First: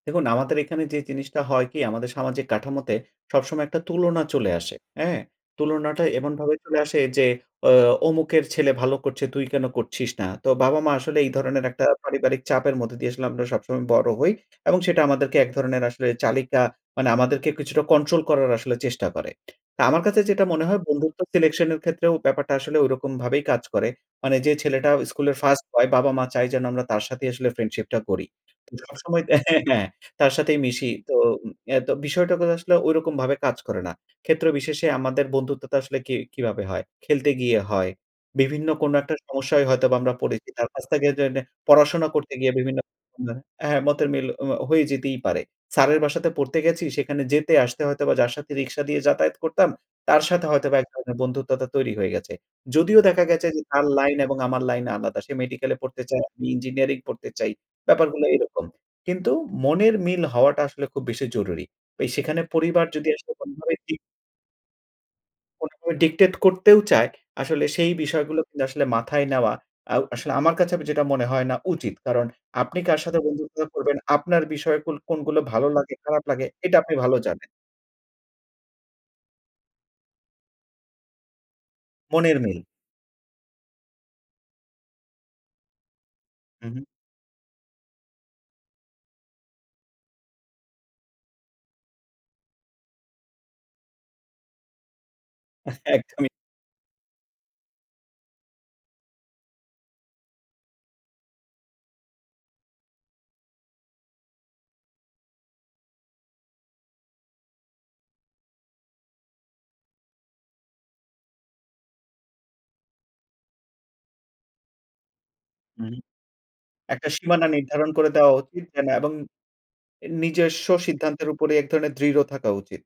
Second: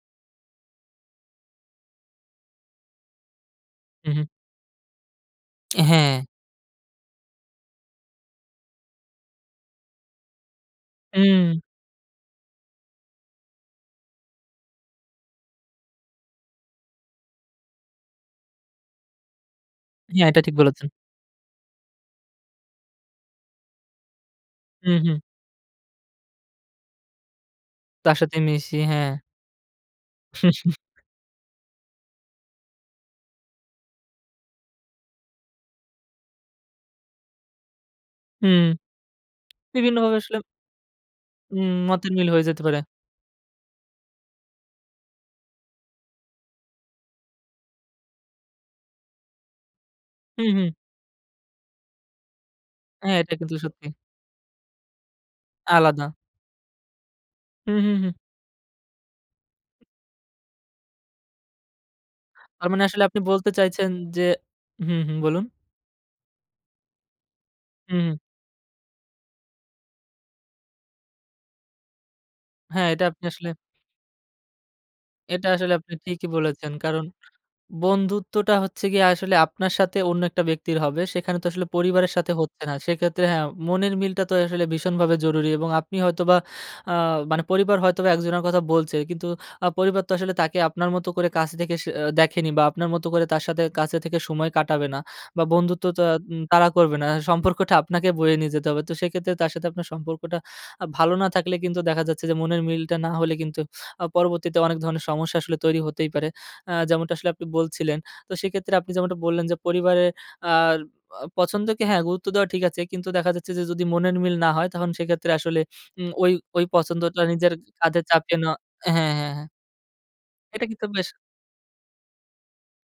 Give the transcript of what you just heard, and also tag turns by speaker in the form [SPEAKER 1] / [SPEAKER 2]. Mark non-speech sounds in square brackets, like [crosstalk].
[SPEAKER 1] দেখুন আমাদের এখানে যে জিনিসটা হয় কি আমাদের সামাজিক কাঠামোতে সবসময় একটা
[SPEAKER 2] উহু।
[SPEAKER 1] তুলনা চলে আসে। হ্যাঁ?
[SPEAKER 2] [smacks lips] অ্যাঁ
[SPEAKER 1] তুলনাটা
[SPEAKER 2] হ্যাঁ।
[SPEAKER 1] এমনভাবে চলে আসে যে অ ও অমুকের ছেলে ভালো করছে তুই কেন করছিস না? তো বাবা মা আসলে এই
[SPEAKER 2] উম।
[SPEAKER 1] ধরনের একটা পারিবারিক চাপের মধ্যে দিয়ে আসলে আমরা সবসময় বড় হই এবং সেটা আমাদেরকে এক ধরনের আসলে চালিকা মানে আমাদেরকে কিছুটা কন্ট্রোল করার আসলে চেষ্টা করে। তা আমার কাছে
[SPEAKER 2] হ্যাঁ, এটা
[SPEAKER 1] যেটা
[SPEAKER 2] ঠিক
[SPEAKER 1] মনে হয়
[SPEAKER 2] বলেছেন।
[SPEAKER 1] বন্ধুত্ব সিলেকশনের ক্ষেত্রেও ব্যাপারটা আসলে ওইরকম ভাবেই কাজ করে। মানে যে ছেলেটা
[SPEAKER 2] হুম, হুম।
[SPEAKER 1] স্কুলের 1st বয় বাবা মা চায় যেন আমরা তার সাথেই আসলে ফ্রেন্ডশিপটা
[SPEAKER 2] তার
[SPEAKER 1] করি।
[SPEAKER 2] সাথে মিশি, হ্যাঁ।
[SPEAKER 1] সবসময় হ্যাঁ, হ্যাঁ তার সাথেই মিশি।
[SPEAKER 2] [chuckles]
[SPEAKER 1] তো এ বিষয়টা আসলে ওইরকম ভাবে কাজ করে না। ক্ষেত্রবিশেষে আমাদের বন্ধুত্বটা আসলে কি কিভাবে হয়? খেলতে গিয়ে হয়,
[SPEAKER 2] হুম।
[SPEAKER 1] বিভিন্ন
[SPEAKER 2] [smacks lips]
[SPEAKER 1] কোনো একটা সমস্যায় হয়তোবা আমরা
[SPEAKER 2] বিভিন্নভাবে আসলে
[SPEAKER 1] পড়েছি তার কাছ থেকে যেনে
[SPEAKER 2] উম
[SPEAKER 1] পড়াশোনা
[SPEAKER 2] মতের মিল
[SPEAKER 1] করতে
[SPEAKER 2] হয়ে
[SPEAKER 1] গিয়ে
[SPEAKER 2] যেতে পারে।
[SPEAKER 1] বিভিন্ন হ্যাঁ মতের মিল ওমা হয়ে যেতেই পারে। স্যারের বাসাতে পড়তে গেছি সেখানে যেতে আসতে হয়তোবা যার সাথে রিক্সা দিয়ে যাতায়াত করতাম তার সাথে
[SPEAKER 2] হুম, হুম।
[SPEAKER 1] হয়তোবা এক ধরনের বন্ধুত্বতা তৈরি হয়ে গেছে। যদিও
[SPEAKER 2] হ্যাঁ
[SPEAKER 1] দেখা
[SPEAKER 2] এটা
[SPEAKER 1] গেছে
[SPEAKER 2] কিন্তু
[SPEAKER 1] যে তার
[SPEAKER 2] সত্যি।
[SPEAKER 1] লাইন এবং আমার লাইন আলাদা। সে মেডিকেলে পড়তে
[SPEAKER 2] আলাদা।
[SPEAKER 1] চায়, আমি ইঞ্জিনিয়ারিং পড়তে চাই।
[SPEAKER 2] হুম, হুম, হুম।
[SPEAKER 1] ব্যাপারগুলো এরকম। কিন্তু মনের মিল হওয়াটা আসলে খুব বেশি জরুরি। সেখানে
[SPEAKER 2] তার মানে
[SPEAKER 1] পরিবার
[SPEAKER 2] আসলে
[SPEAKER 1] যদি
[SPEAKER 2] আপনি
[SPEAKER 1] আসলে
[SPEAKER 2] বলতে
[SPEAKER 1] কোনোভাবে
[SPEAKER 2] চাইছেন
[SPEAKER 1] দিক
[SPEAKER 2] যে হুম, হুম; বলুন।
[SPEAKER 1] কোনোভাবে ডিক্টেট করতেও চায়, আসলে সেই
[SPEAKER 2] হু, হুম।
[SPEAKER 1] বিষয়গুলো কিন্তু আসলে মাথায় নেওয়া আ আসলে আমার কাছে যেটা মনে হয় না উচিত। কারণ আপনি
[SPEAKER 2] হ্যাঁ
[SPEAKER 1] কার
[SPEAKER 2] এটা
[SPEAKER 1] সাথে
[SPEAKER 2] আপনি আসলে
[SPEAKER 1] বন্ধুত্ব করবেন, আপনার বিষয় কোন কোনগুলো
[SPEAKER 2] এটা
[SPEAKER 1] ভালো
[SPEAKER 2] আসলে
[SPEAKER 1] লাগে
[SPEAKER 2] আপনি
[SPEAKER 1] খারাপ
[SPEAKER 2] ঠিকই
[SPEAKER 1] লাগে
[SPEAKER 2] বলেছেন।
[SPEAKER 1] এটা আপনি
[SPEAKER 2] কারণ
[SPEAKER 1] ভালো জানেন।
[SPEAKER 2] বন্ধুত্বটা হচ্ছে গিয়ে আসলে আপনার সাথে অন্য একটা ব্যক্তির হবে সেখানে তো আসলে পরিবারের সাথে
[SPEAKER 1] মনের মিল।
[SPEAKER 2] হচ্ছে না। সেক্ষেত্রে হ্যাঁ মনের মিলটা তো আসলে ভীষণভাবে জরুরি এবং আপনি হয়তোবা
[SPEAKER 1] উহু।
[SPEAKER 2] আ মানে পরিবার হয়তোবা একজনের কথা বলছে কিন্তু আ পরিবার তো আসলে তাকে আপনার মতো করে কাছে থেকে অ্যা দেখেনি বা আপনার মতো করে তার সাথে কাছে থেকে সময় কাটাবে না বা বন্ধুত্বটা
[SPEAKER 1] একদমই।
[SPEAKER 2] উম তারা করবে না। সম্পর্কটা আপনাকে বয়ে নিয়ে যেতে হবে। তো সেক্ষেত্রে তার সাথে আপনার সম্পর্কটা ভালো না থাকলে কিন্তু দেখা যাচ্ছে যে মনের মিলটা না হলে কিন্তু আ পরবর্তীতে অনেক ধরনের সমস্যা আসলে তৈরি হতেই পারে। আ যেমনটা আসলে আপনি বলছিলেন। তো সেক্ষেত্রে আপনি যেমনটা বললেন যে, পরিবারের আ প পছন্দকে হ্যাঁ গুরুত্ব দেওয়া ঠিক আছে কিন্তু দেখা যাচ্ছে যে যদি মনের মিল না হয় তখন সেক্ষেত্রে আসলে
[SPEAKER 1] হু, হুম।
[SPEAKER 2] উম ওই ওই
[SPEAKER 1] একটা
[SPEAKER 2] পছন্দটা
[SPEAKER 1] সীমানা
[SPEAKER 2] নিজের
[SPEAKER 1] নির্ধারণ
[SPEAKER 2] কাঁধে
[SPEAKER 1] করে দেওয়া
[SPEAKER 2] চাপিয়ে নেওয়া
[SPEAKER 1] উচিত, যেন এবং
[SPEAKER 2] হ্যাঁ, হ্যাঁ, হ্যাঁ। এটা
[SPEAKER 1] নিজস্ব
[SPEAKER 2] কিন্তু বেশ
[SPEAKER 1] সিদ্ধান্তের উপরে এক ধরনের দৃঢ় থাকা উচিত।